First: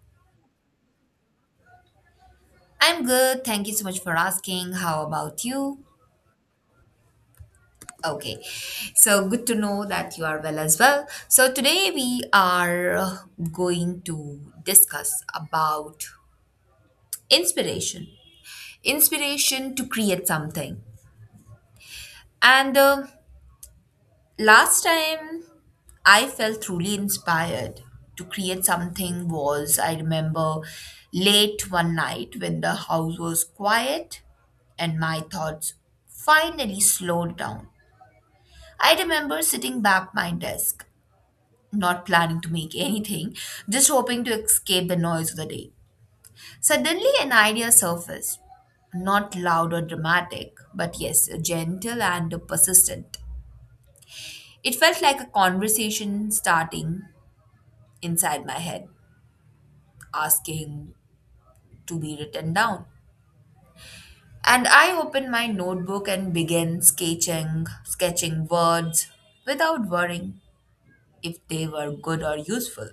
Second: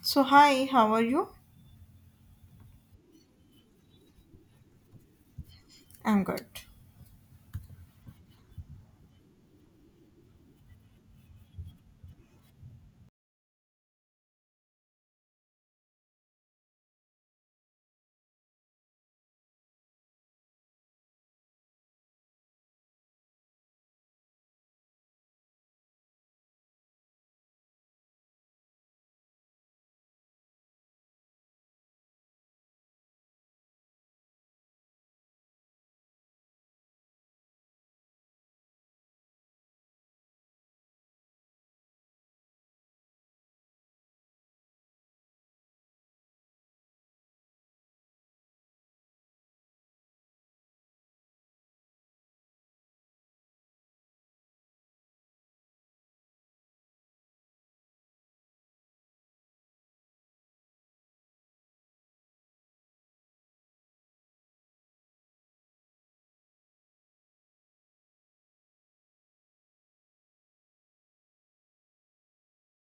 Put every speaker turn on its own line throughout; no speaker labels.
So, hi, how are you?
I'm good. Thank you so much for asking. How about you?
I'm good.
Okay. So good to know that you are well as well. So today we are going to discuss about inspiration. Inspiration to create something. And last time I felt truly inspired to create something was I remember late one night when the house was quiet and my thoughts finally slowed down. I remember sitting back my desk, not planning to make anything, just hoping to escape the noise of the day. Suddenly, an idea surfaced. Not loud or dramatic, but yes, gentle and persistent. It felt like a conversation starting inside my head, asking to be written down. And I opened my notebook and began sketching words without worrying if they were good or useful.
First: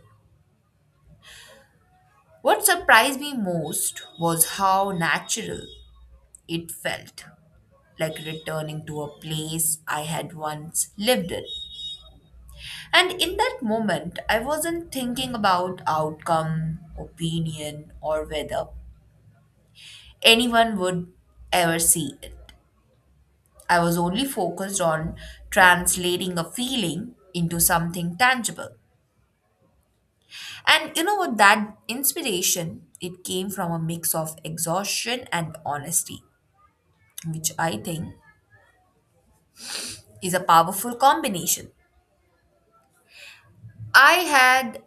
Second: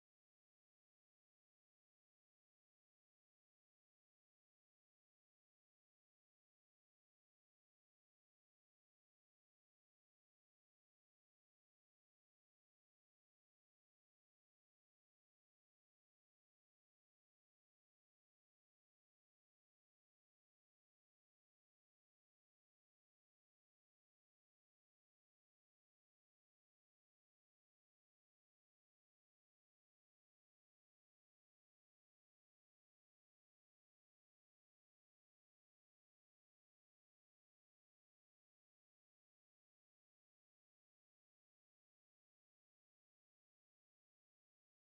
What surprised me most was how natural it felt, like returning to a place I had once lived in. And in that moment, I wasn't thinking about outcome, opinion, or whether anyone would ever see it. I was only focused on translating a feeling into something tangible. And you know what? That inspiration, it came from a mix of exhaustion and honesty, which I think is a powerful combination. I had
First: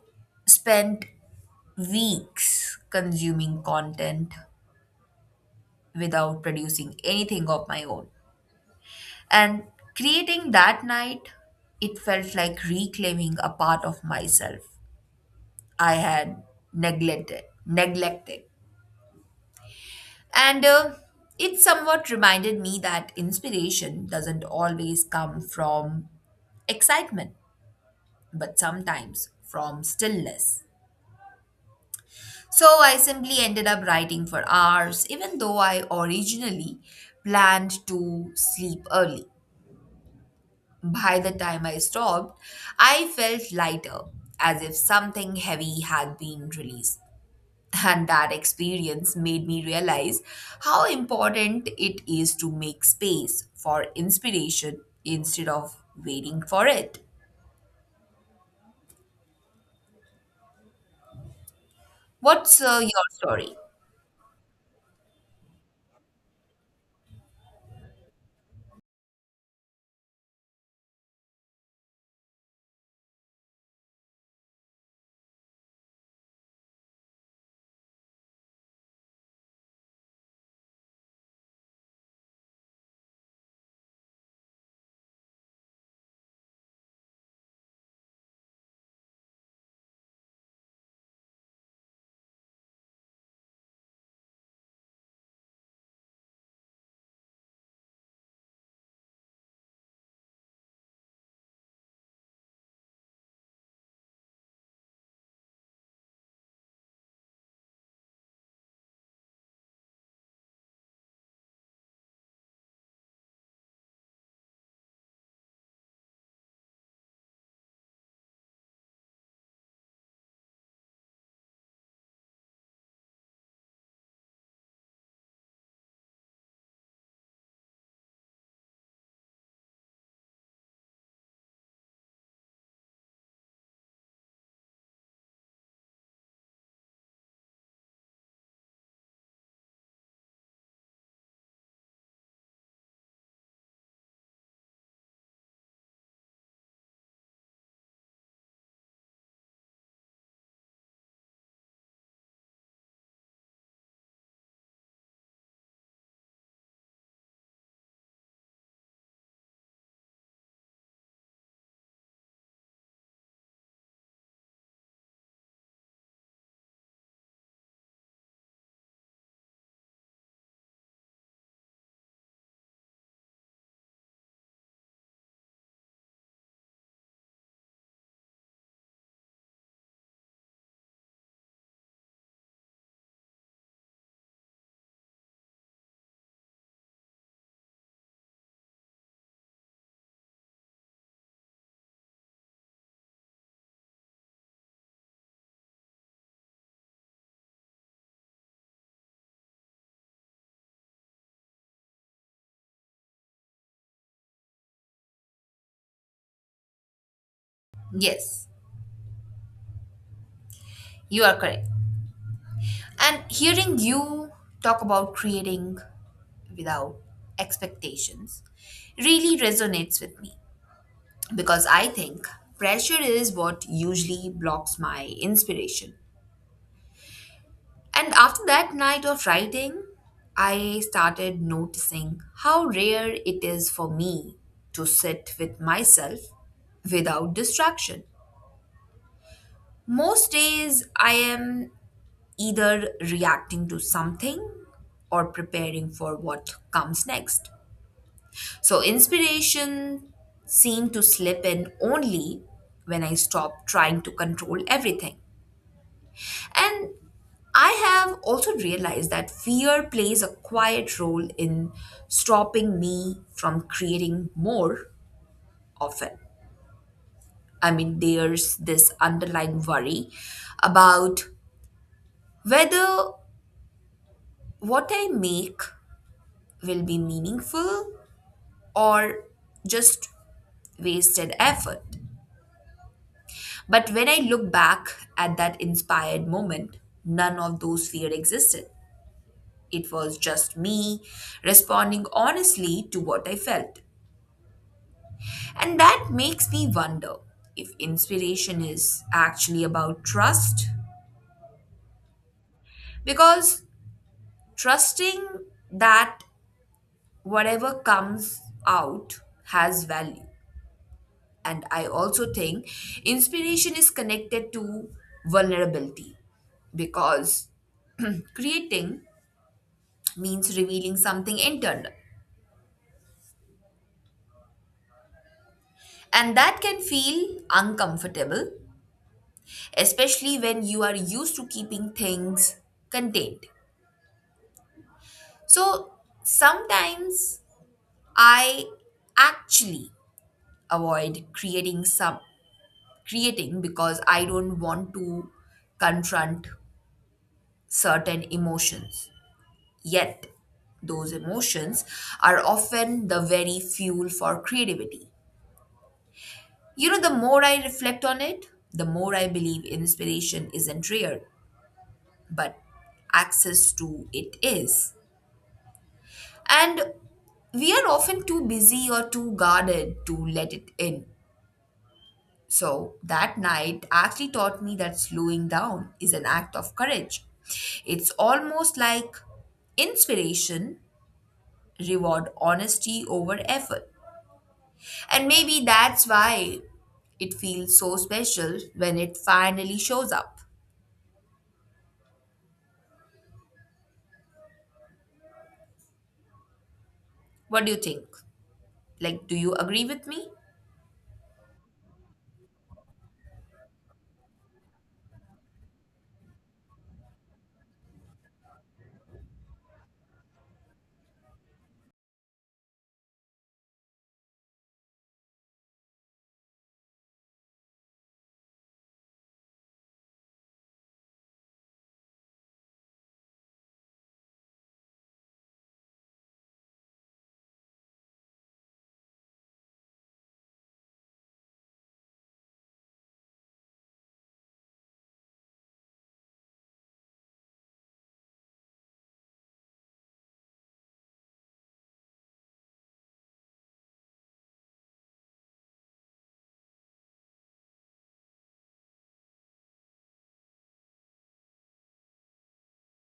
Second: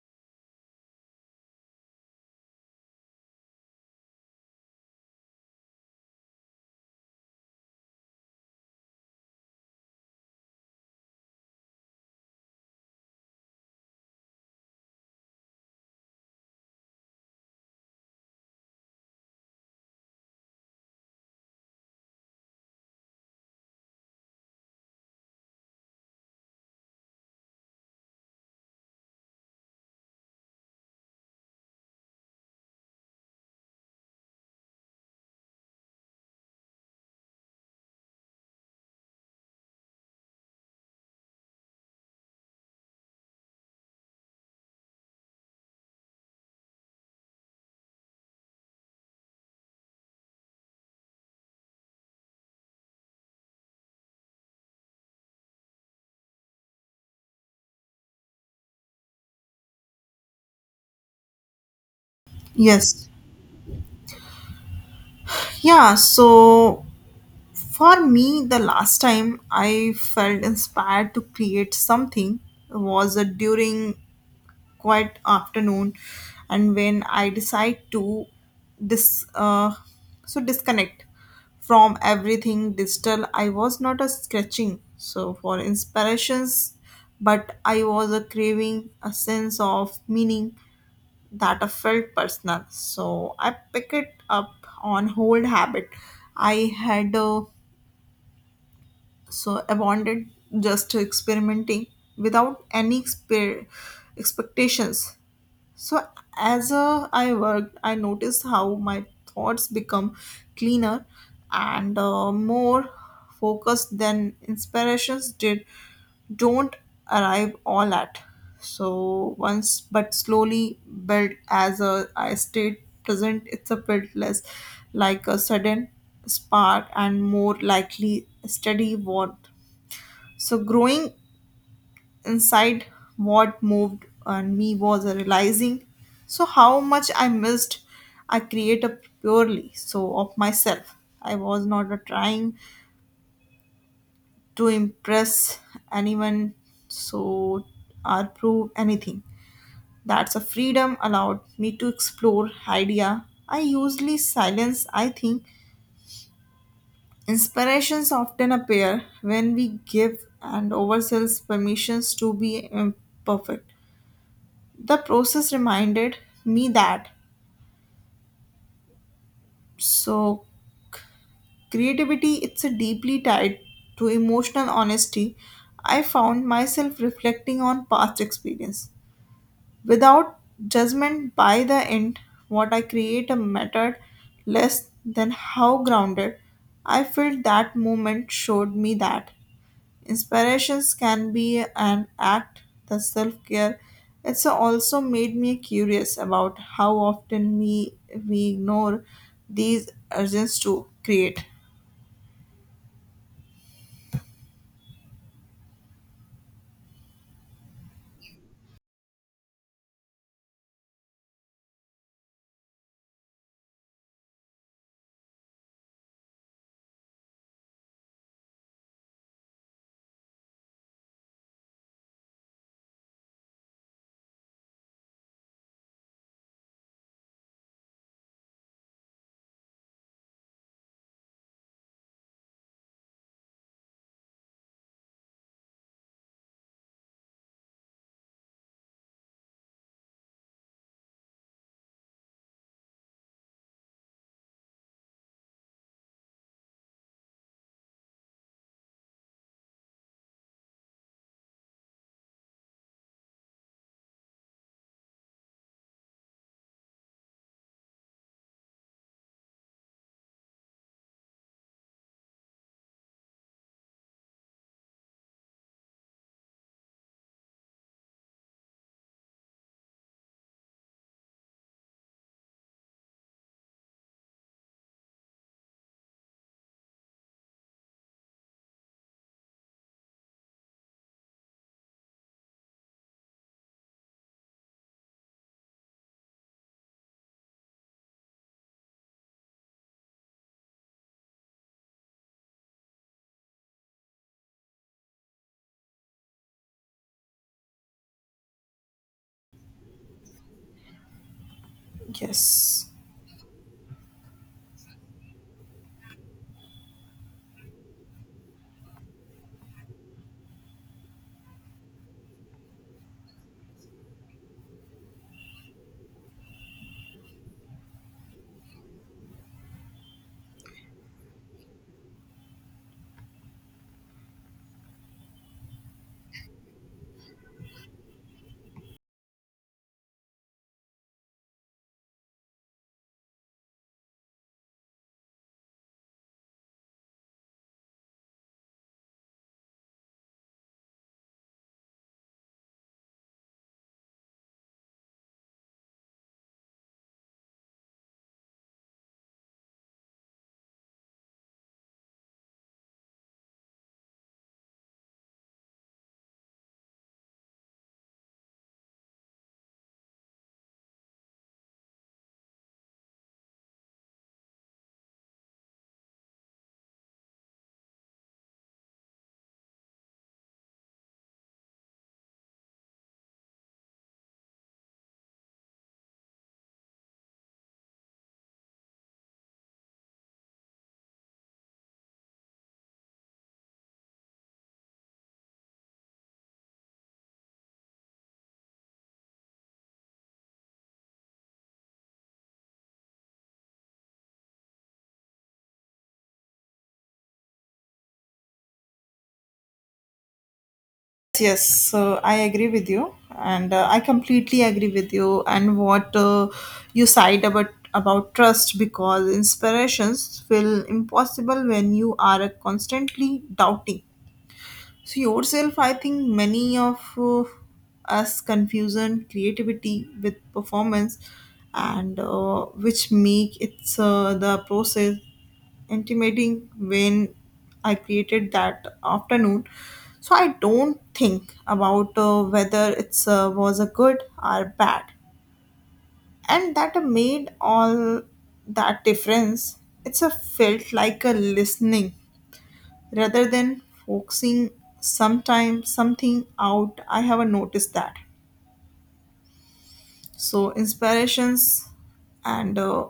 spent weeks consuming content without producing anything of my own. And creating that night, it felt like reclaiming a part of myself I had neglected. And It somewhat reminded me that inspiration doesn't always come from excitement, but sometimes from stillness. So I simply ended up writing for hours, even though I originally planned to sleep early. By the time I stopped, I felt lighter, as if something heavy had been released. And that experience made me realize how important it is to make space for inspiration instead of waiting for it. What's your
Yes.
story?
Yeah, so for me, the last time I felt inspired to create something was during quiet afternoon, and when I decide to dis uh, disconnect from everything digital. I was not a sketching so for inspirations, but I was a craving a sense of meaning that I felt personal. So I pick it up on old habit. I had abandoned, just experimenting without any expectations. So as I worked, I noticed how my thoughts become cleaner and more focused than inspirations did don't arrive all at so once, but slowly built as a I stayed present. It's a bit less like a sudden spark and more likely steady warmth, so growing inside. What moved and me was a realizing so how much I missed I create a purely so of myself. I was not a trying to impress anyone so or prove anything. That's a freedom allowed me to explore idea I usually silence. I think inspirations often appear when we give and ourselves permissions to be imperfect. The process reminded me that so creativity it's a deeply tied to emotional honesty. I found myself reflecting on past experience without judgment. By the end, what I create a mattered less than how grounded I felt. That moment showed me that inspirations can be an act, the self care. It's also made me curious about how often we ignore these urges to create.
Yes, you are correct. And hearing you talk about creating without expectations really resonates with me because I think pressure is what usually blocks my inspiration. And after that night of writing, I started noticing how rare it is for me to sit with myself without distraction. Most days, I am either reacting to something or preparing for what comes next. So inspiration seemed to slip in only when I stopped trying to control everything. And I have also realized that fear plays a quiet role in stopping me from creating more often. I mean, there's this underlying worry about whether what I make will be meaningful or just wasted effort. But when I look back at that inspired moment, none of those fear existed. It was just me responding honestly to what I felt. And that makes me wonder if inspiration is actually about trust.
Yes.
Because trusting that whatever comes out has value. And I also think inspiration is connected to vulnerability because creating means revealing something internal. And that can feel uncomfortable, especially when you are used to keeping things contained. So sometimes I actually avoid creating some creating because I don't want to confront certain emotions. Yet those emotions are often the very fuel for creativity. You know, the more I reflect on it, the more I believe inspiration isn't rare, but access to it is. And we are often too busy or too guarded to let it in. So that night actually taught me that slowing down is an act of courage. It's almost like inspiration reward honesty over effort. And maybe that's why it feels so special when it finally shows up. What do you think? Like, do you agree with me?
Yes, so I agree with you, and I completely agree with you. And what you said about trust, because inspirations feel impossible when you are constantly doubting so yourself. I think many of us confusion creativity with performance, and which make it's the process intimating when I created that afternoon. So I don't think about whether it's was a good or bad, and that made all that difference. It's a felt like a listening rather than focusing sometime something out. I have noticed that so inspirations and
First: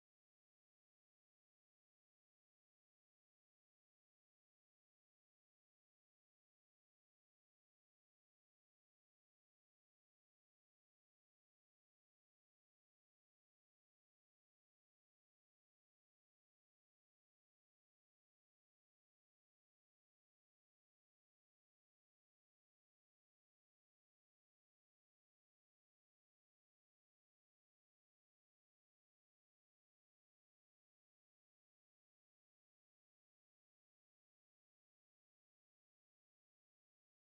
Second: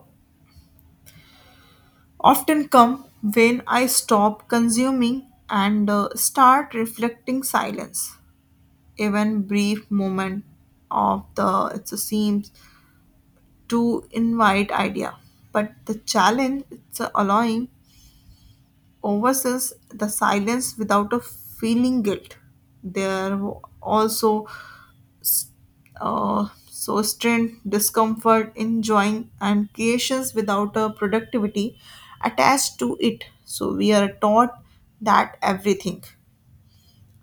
often come when I stop consuming and start reflecting silence, even brief moment of the it seems to invite idea, but the challenge it's allowing oversees the silence without a feeling guilt. There also so strain, discomfort, enjoying, and creations without a productivity attached to it. So we are taught that everything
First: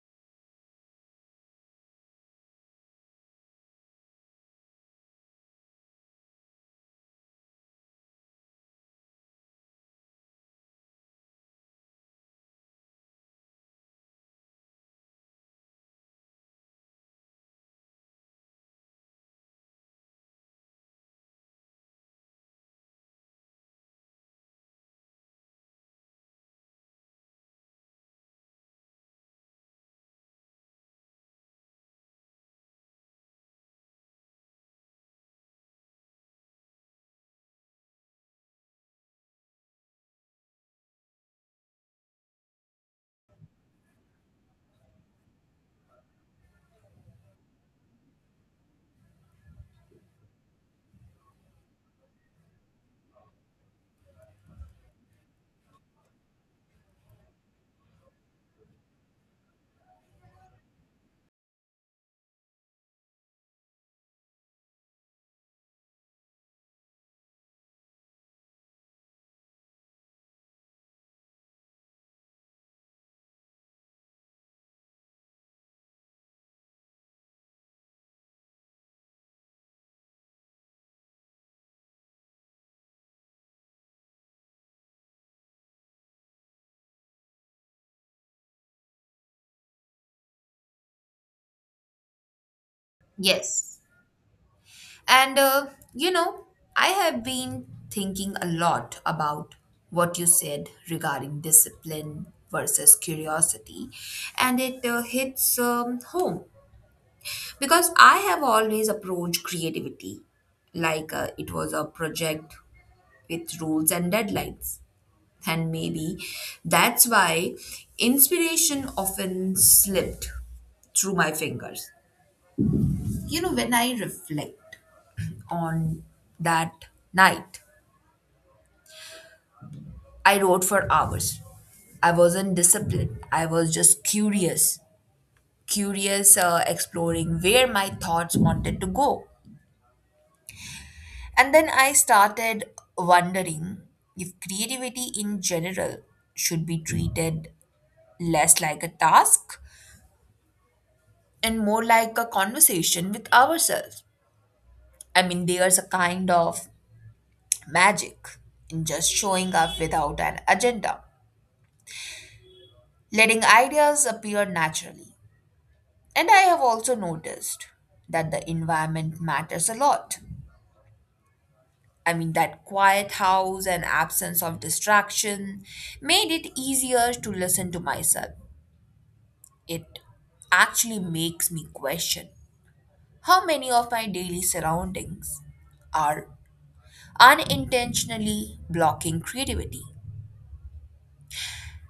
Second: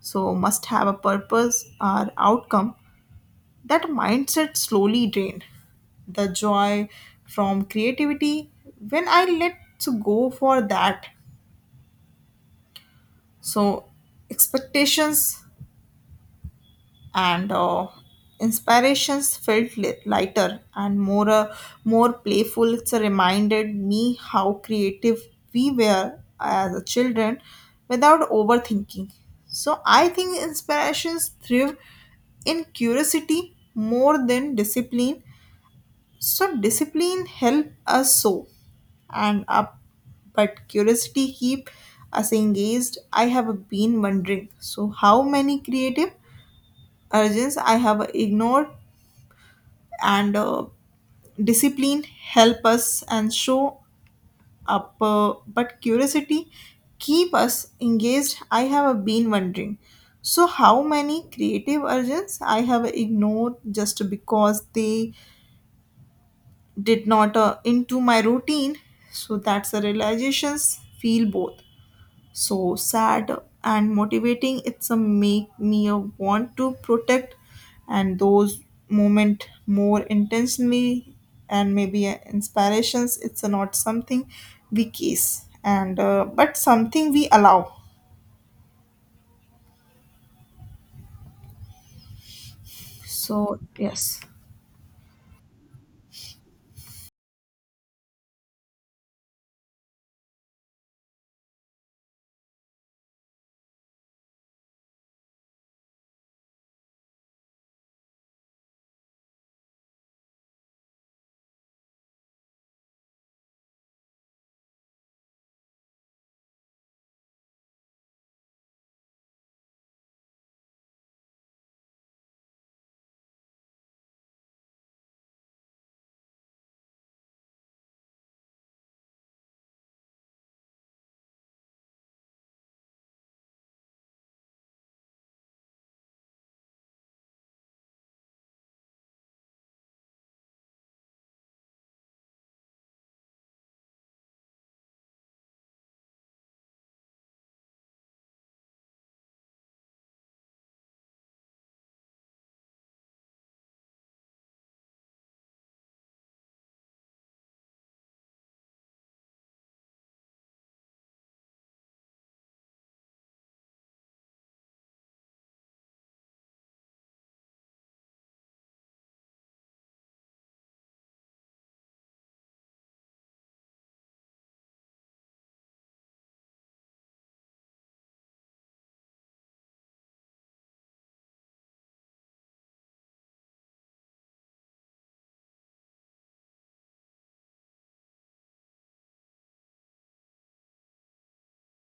so must have a purpose or outcome. That mindset slowly drained the joy from creativity when I let to go for that. So expectations and inspirations felt lighter and more playful. It's reminded me how creative we were as a children without overthinking. So I think inspirations thrive in curiosity more than discipline. So discipline help us so and up, but curiosity keep us engaged. I have been wondering so how many creative urges I have ignored, and discipline help us and show up, but curiosity keep us engaged. I have been wondering. So, how many creative urges I have ignored just because they did not into my routine? So that's the realizations feel both so sad and motivating. It's a make me a want to protect and those moment more intentionally. And maybe inspirations it's a not something we kiss and but something we allow, so
Yes.
yes.
And you know, I have been thinking a lot about what you said regarding discipline versus curiosity, and it hits home because I have always approached creativity like it was a project with rules and deadlines. And maybe that's why inspiration often slipped through my fingers. You know, when I reflect on that night, I wrote for hours. I wasn't disciplined, I was just curious, exploring where my thoughts wanted to go. And then I started wondering if creativity in general should be treated less like a task and more like a conversation with ourselves. I mean, there's a kind of magic in just showing up without an agenda, letting ideas appear naturally. And I have also noticed that the environment matters a lot. I mean, that quiet house and absence of distraction made it easier to listen to myself. It actually makes me question how many of my daily surroundings are unintentionally blocking creativity.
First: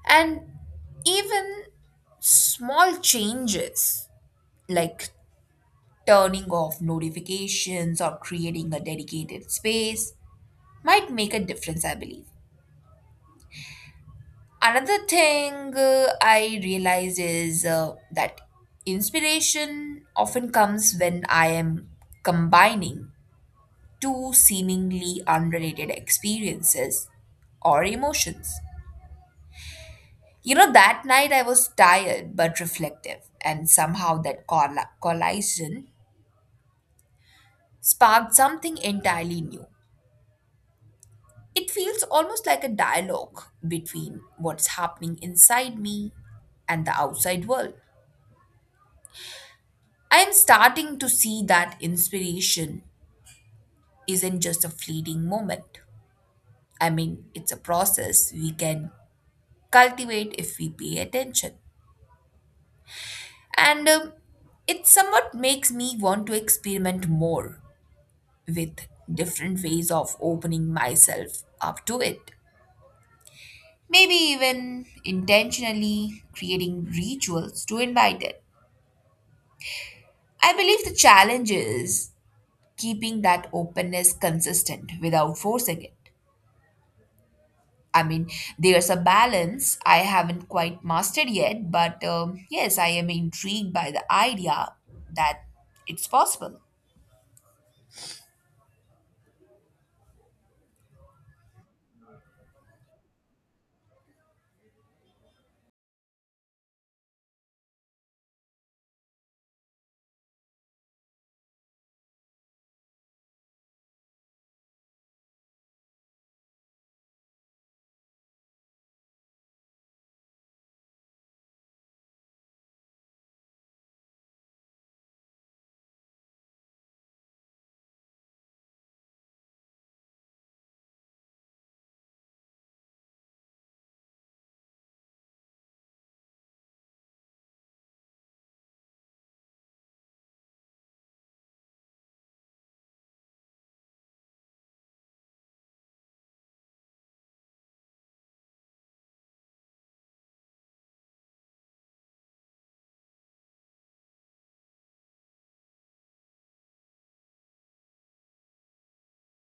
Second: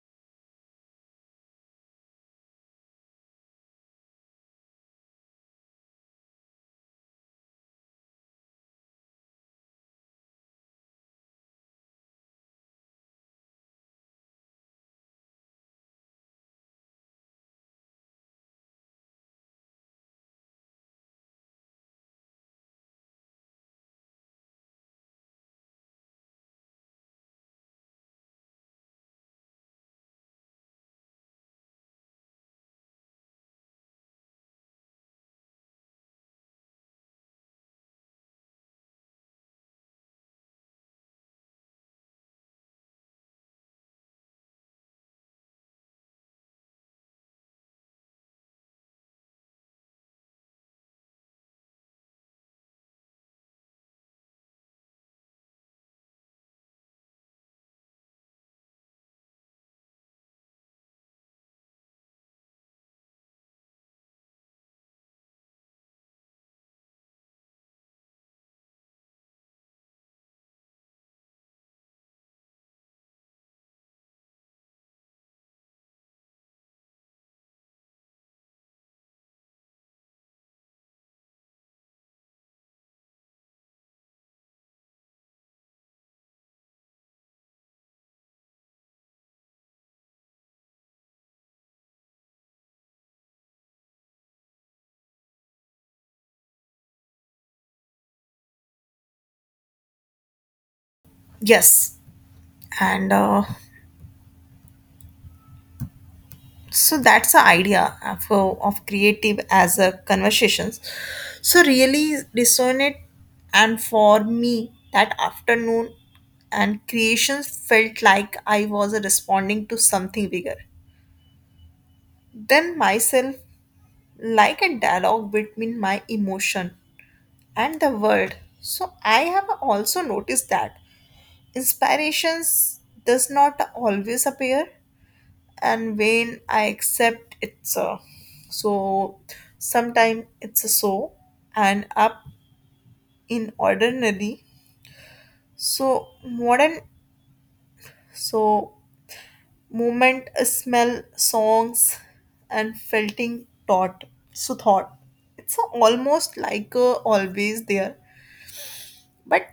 And even small changes like turning off notifications or creating a dedicated space might make a difference, I believe. Another thing I realized is that inspiration often comes when I am combining two seemingly unrelated experiences or emotions. You know, that night I was tired but reflective, and somehow that collision sparked something entirely new. It feels almost like a dialogue between what's happening inside me and the outside world. I am starting to see that inspiration isn't just a fleeting moment. I mean, it's a process we can cultivate if we pay attention. And it somewhat makes me want to experiment more with different ways of opening myself up to it. Maybe even intentionally creating rituals to invite it. I believe the challenge is keeping that openness consistent without forcing it. I mean, there's a balance I haven't quite mastered yet, but yes, I am intrigued by the idea that it's possible.
Yes, and that's the idea of creative as a conversations, so really resonate. And for me that afternoon and creations felt like I was responding to something bigger than myself, like a dialogue between my emotion and the world. So I have also noticed that inspirations does not always appear, and when I accept it's a so sometime it's a so and up in ordinary so modern so movement a smell songs and felting thought so thought it's a almost like a always there, but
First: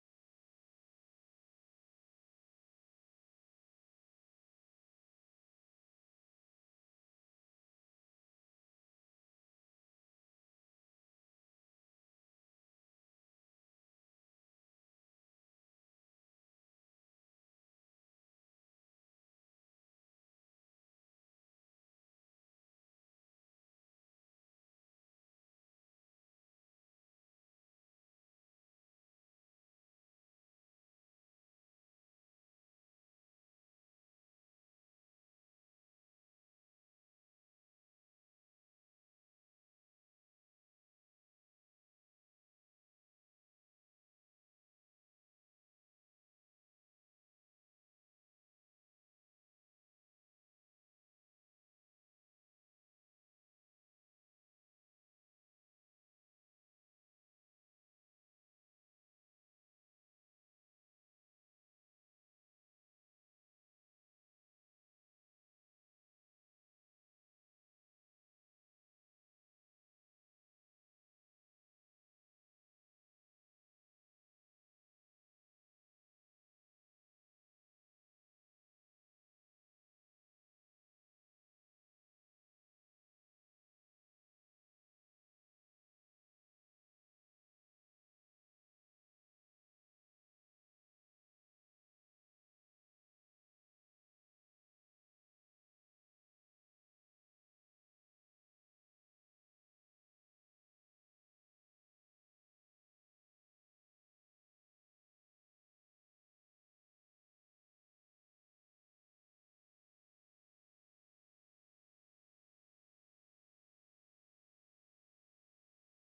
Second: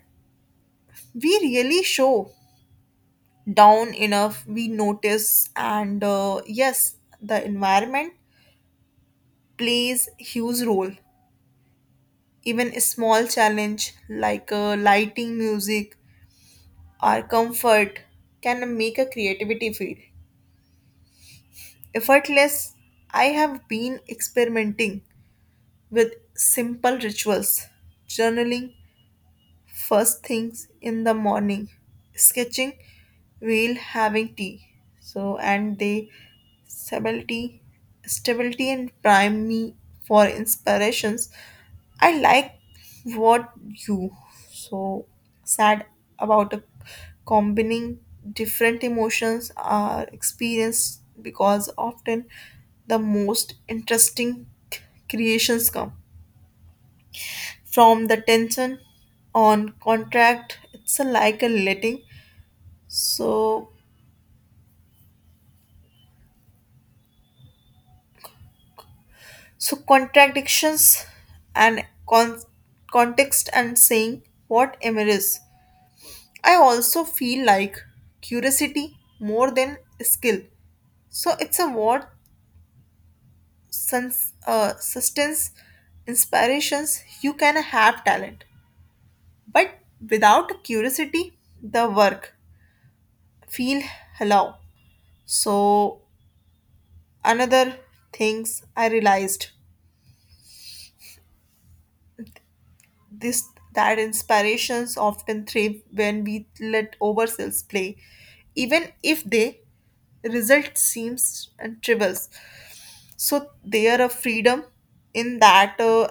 we really show down enough we notice. And yes, the environment plays huge role. Even a small challenge like lighting music or comfort can make a creativity feel effortless. I have been experimenting with simple rituals, journaling, first things in the morning, sketching while having tea, so and they stability stability and prime me for inspirations. I like what you so sad about a combining different emotions are experienced, because often the most interesting creations come from the tension on contract. It's a like a letting so so contradictions and context and saying what emerges. I also feel like curiosity more than skill, so it's a what sense sustenance inspirations. You can have talent, but without curiosity the work feel hollow. So another things I realized this that inspirations often thrive when we let ourselves play, even if they result seems and tribbles. So there a freedom in that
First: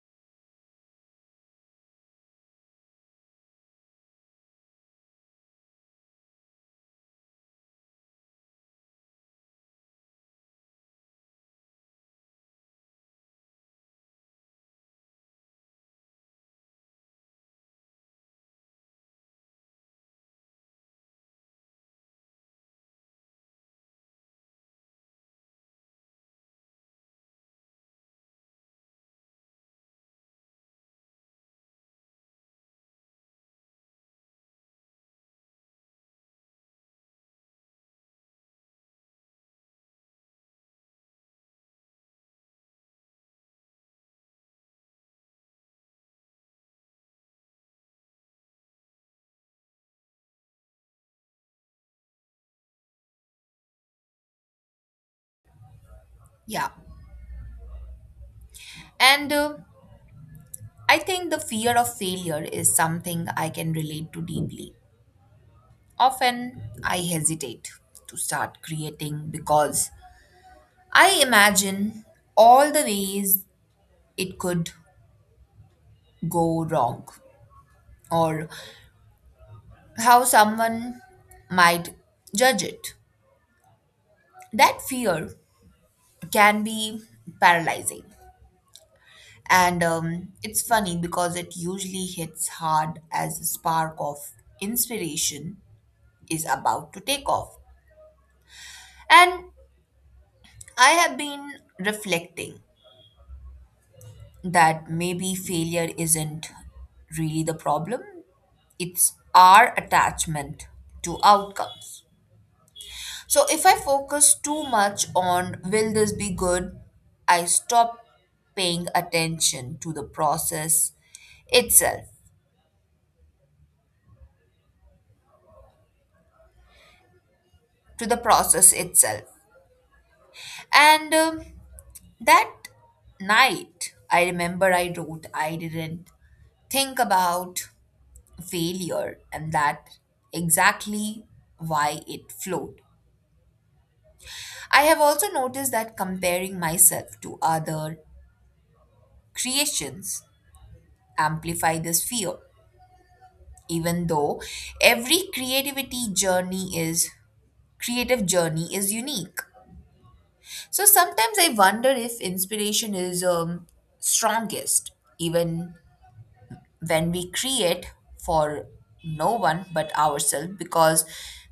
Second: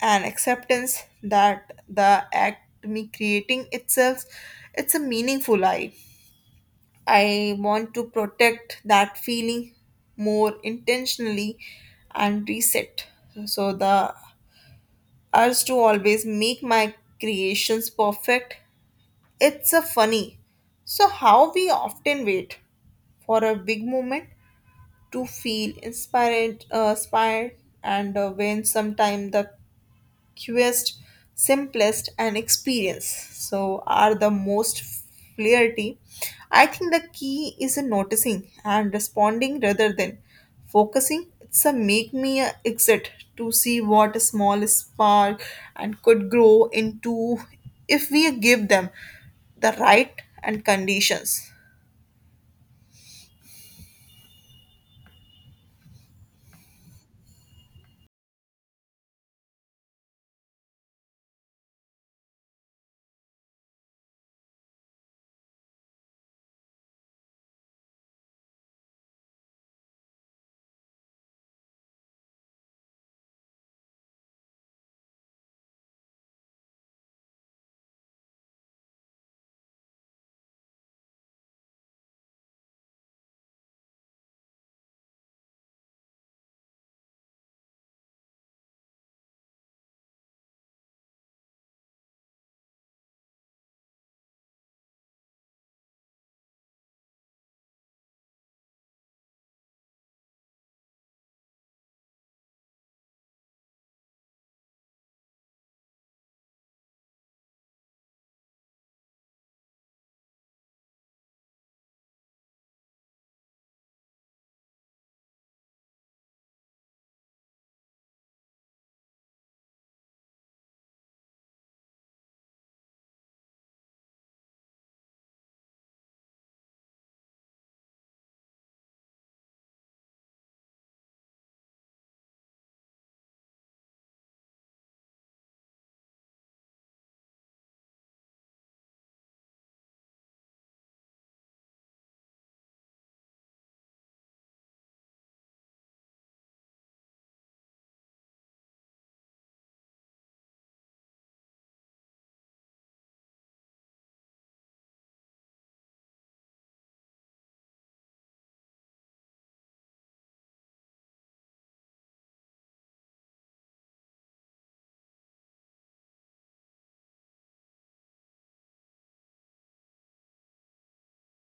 an acceptance that the act me creating itself it's a meaningful. I want to protect that feeling more intentionally and reset. So the urge to always make my creations perfect. It's a funny. So how we often wait for a big moment to feel inspired, and when sometimes the fewest, simplest, and experience. So are the most flirty. I think the key is in noticing and responding rather than focusing. It's a make me a exit to see what a small spark and could grow into if we give them the right and conditions.
Yeah. And I think the fear of failure is something I can relate to deeply. Often I hesitate to start creating because I imagine all the ways it could go wrong or how someone might judge it. That fear can be paralyzing. And it's funny because it usually hits hard as the spark of inspiration is about to take off. And I have been reflecting that maybe failure isn't really the problem, it's our attachment to outcomes. So if I focus too much on will this be good, I stop paying attention to itself, to the process itself. And that night, I remember I wrote, I didn't think about failure, and that exactly why it flowed. I have also noticed that comparing myself to other creations amplify this fear even though every creativity journey is creative journey is unique. So sometimes I wonder if inspiration is strongest even when we create for no one but ourselves because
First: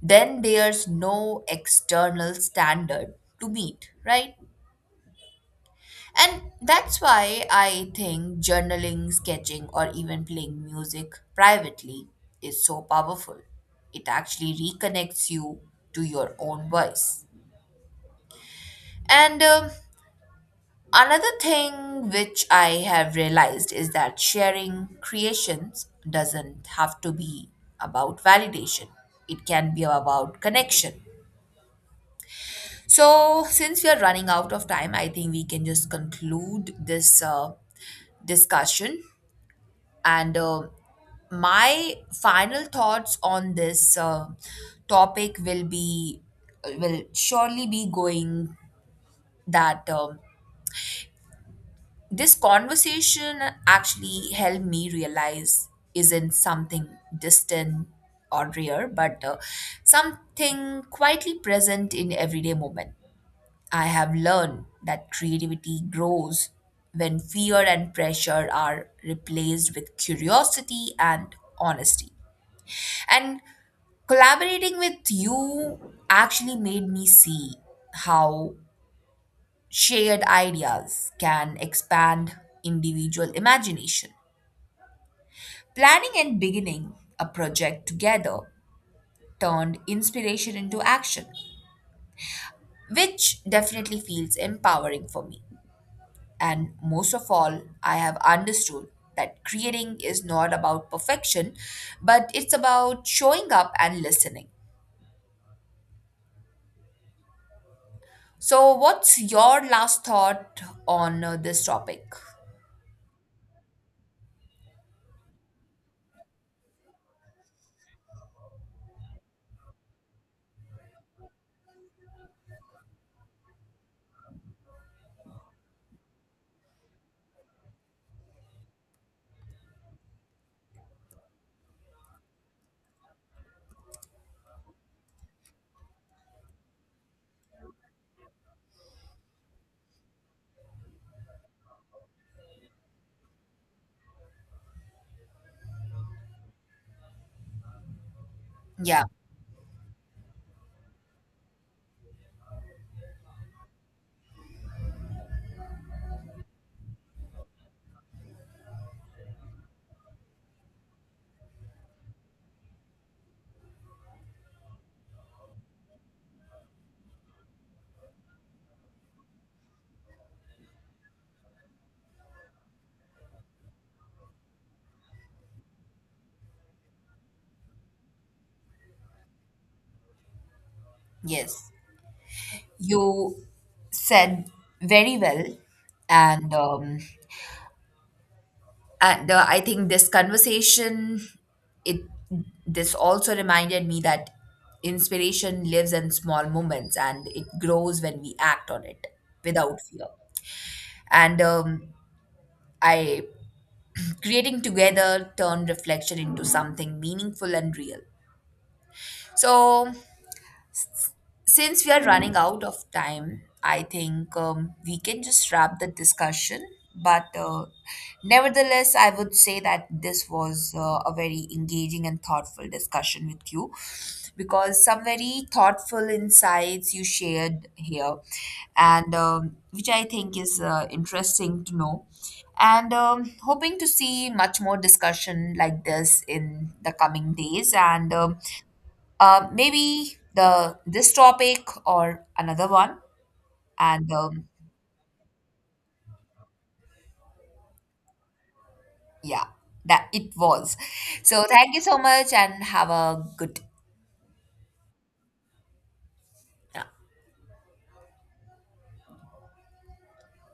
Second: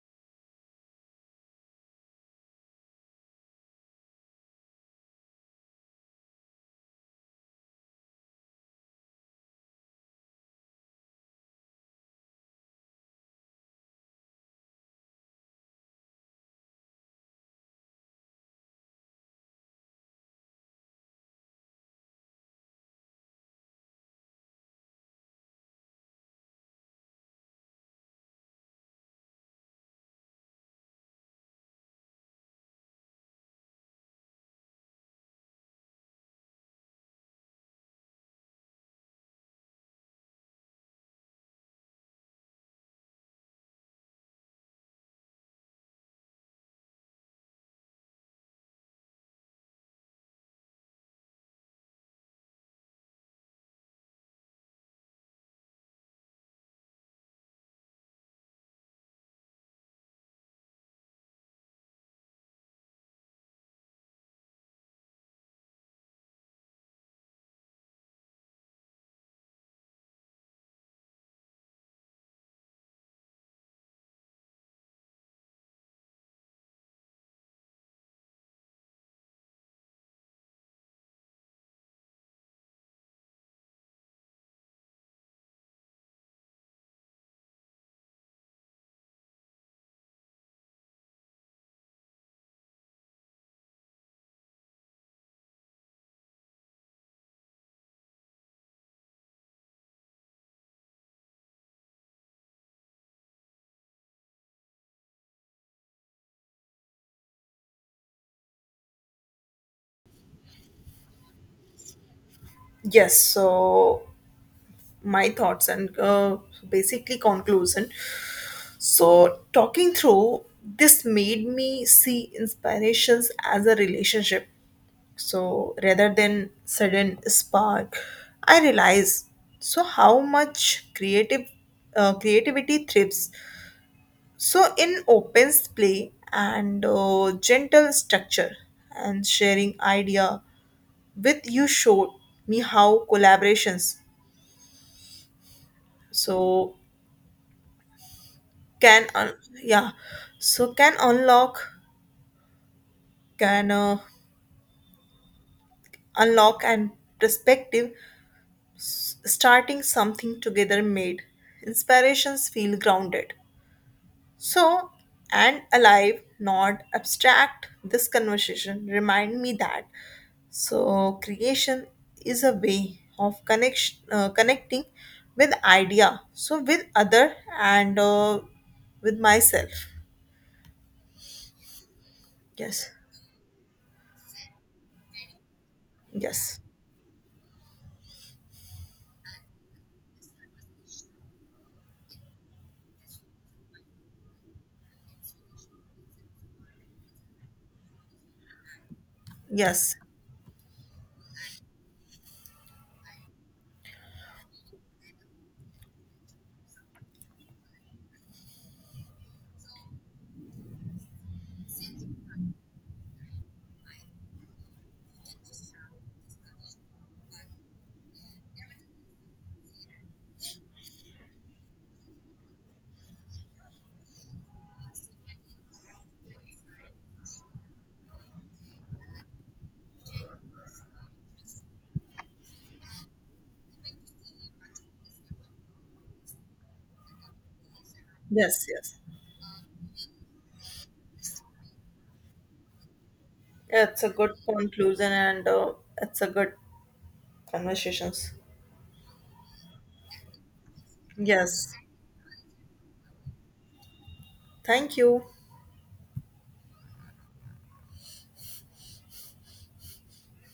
then there's no external standard to meet, right? And that's why I think journaling, sketching, or even playing music privately is so powerful. It actually reconnects you to your own voice. And another thing which I have realized is that sharing creations doesn't have to be about validation, it can be about connection. So, since we are running out of time, I think we can just conclude this discussion. And my final thoughts on this topic will surely be going that this conversation actually helped me realize isn't something distant or rare, but something quietly present in everyday moment. I have learned that creativity grows when fear and pressure are replaced with curiosity and honesty. And collaborating with you actually made me see how shared ideas can expand individual imagination. Planning and beginning a project together turned inspiration into action, which definitely feels empowering for me. And most of all, I have understood that creating is not about perfection, but it's about showing up and listening. So, what's your last thought on this topic?
Yes, so my thoughts and basically conclusion. So, talking through this made me see inspirations as a relationship. So, rather than sudden spark, I realize so how much creative creativity thrives. So, in open play and gentle structure, and sharing idea with you showed me how collaborations so can
Yeah,
un- yeah, so can unlock, can uh, and perspective. S starting something together made inspirations feel grounded, so and alive not abstract. This conversation remind me that so creation is a way of connection connecting with idea so with other and with myself.
yes.
Yes.
You said very well, and
Yes.
um, and I think this conversation it this also reminded me that inspiration lives in small moments and it grows when we act on it without
Yes.
fear. And I Creating together turn reflection into something meaningful and real. So since we are running out of time, I think we can just wrap the discussion. But nevertheless, I would say that this was a very engaging and thoughtful discussion with you because some very thoughtful insights you shared here, and which I think is interesting to know. And hoping to see much more discussion like this in the coming days. And
Yes. Yes,
maybe the this topic or another one,
it's
and
a good conclusion, and it's a good conversations.
yeah, that it was. So thank
Yes.
you so much, and have a good.
Thank you.
Yeah.